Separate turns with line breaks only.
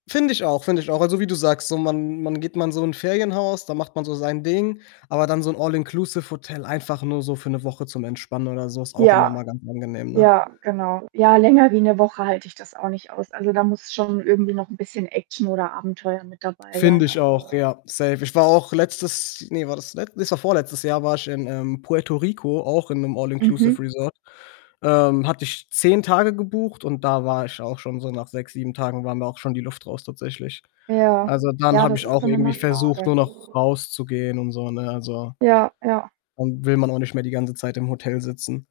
Finde ich auch, finde ich auch. Also, wie du sagst, so man man geht mal in so 'n Ferienhaus, da macht man so sein Ding, aber dann so 'n All-inclusive-Hotel einfach nur so für 'ne Woche zum Entspannen oder so, ist auch immer
Ja.
mal ganz angenehm, ne?
Ja, genau. Ja, länger wie 'ne Woche halte ich das auch nicht aus. Also, da muss schon irgendwie noch 'n bisschen Action oder Abenteuer mit dabei
Finde
sein,
ich
also
auch, ja, safe. Ich war auch letztes ne, war das le ne, es war vorletztes Jahr, war ich in, ähm, Puerto Rico, auch in 'nem
Mhm.
All-inclusive-Resort. Ähm, hatte ich 10 Tage gebucht und da war ich auch schon so nach 6, 7 Tagen war mir auch schon die Luft raus tatsächlich.
Ja.
Also, dann
Ja,
habe
das
ich
ist
auch
dann immer
irgendwie versucht,
schade.
nur noch rauszugehen und so, ne? Also
Ja, ja.
und will man auch nicht mehr die ganze Zeit im Hotel sitzen.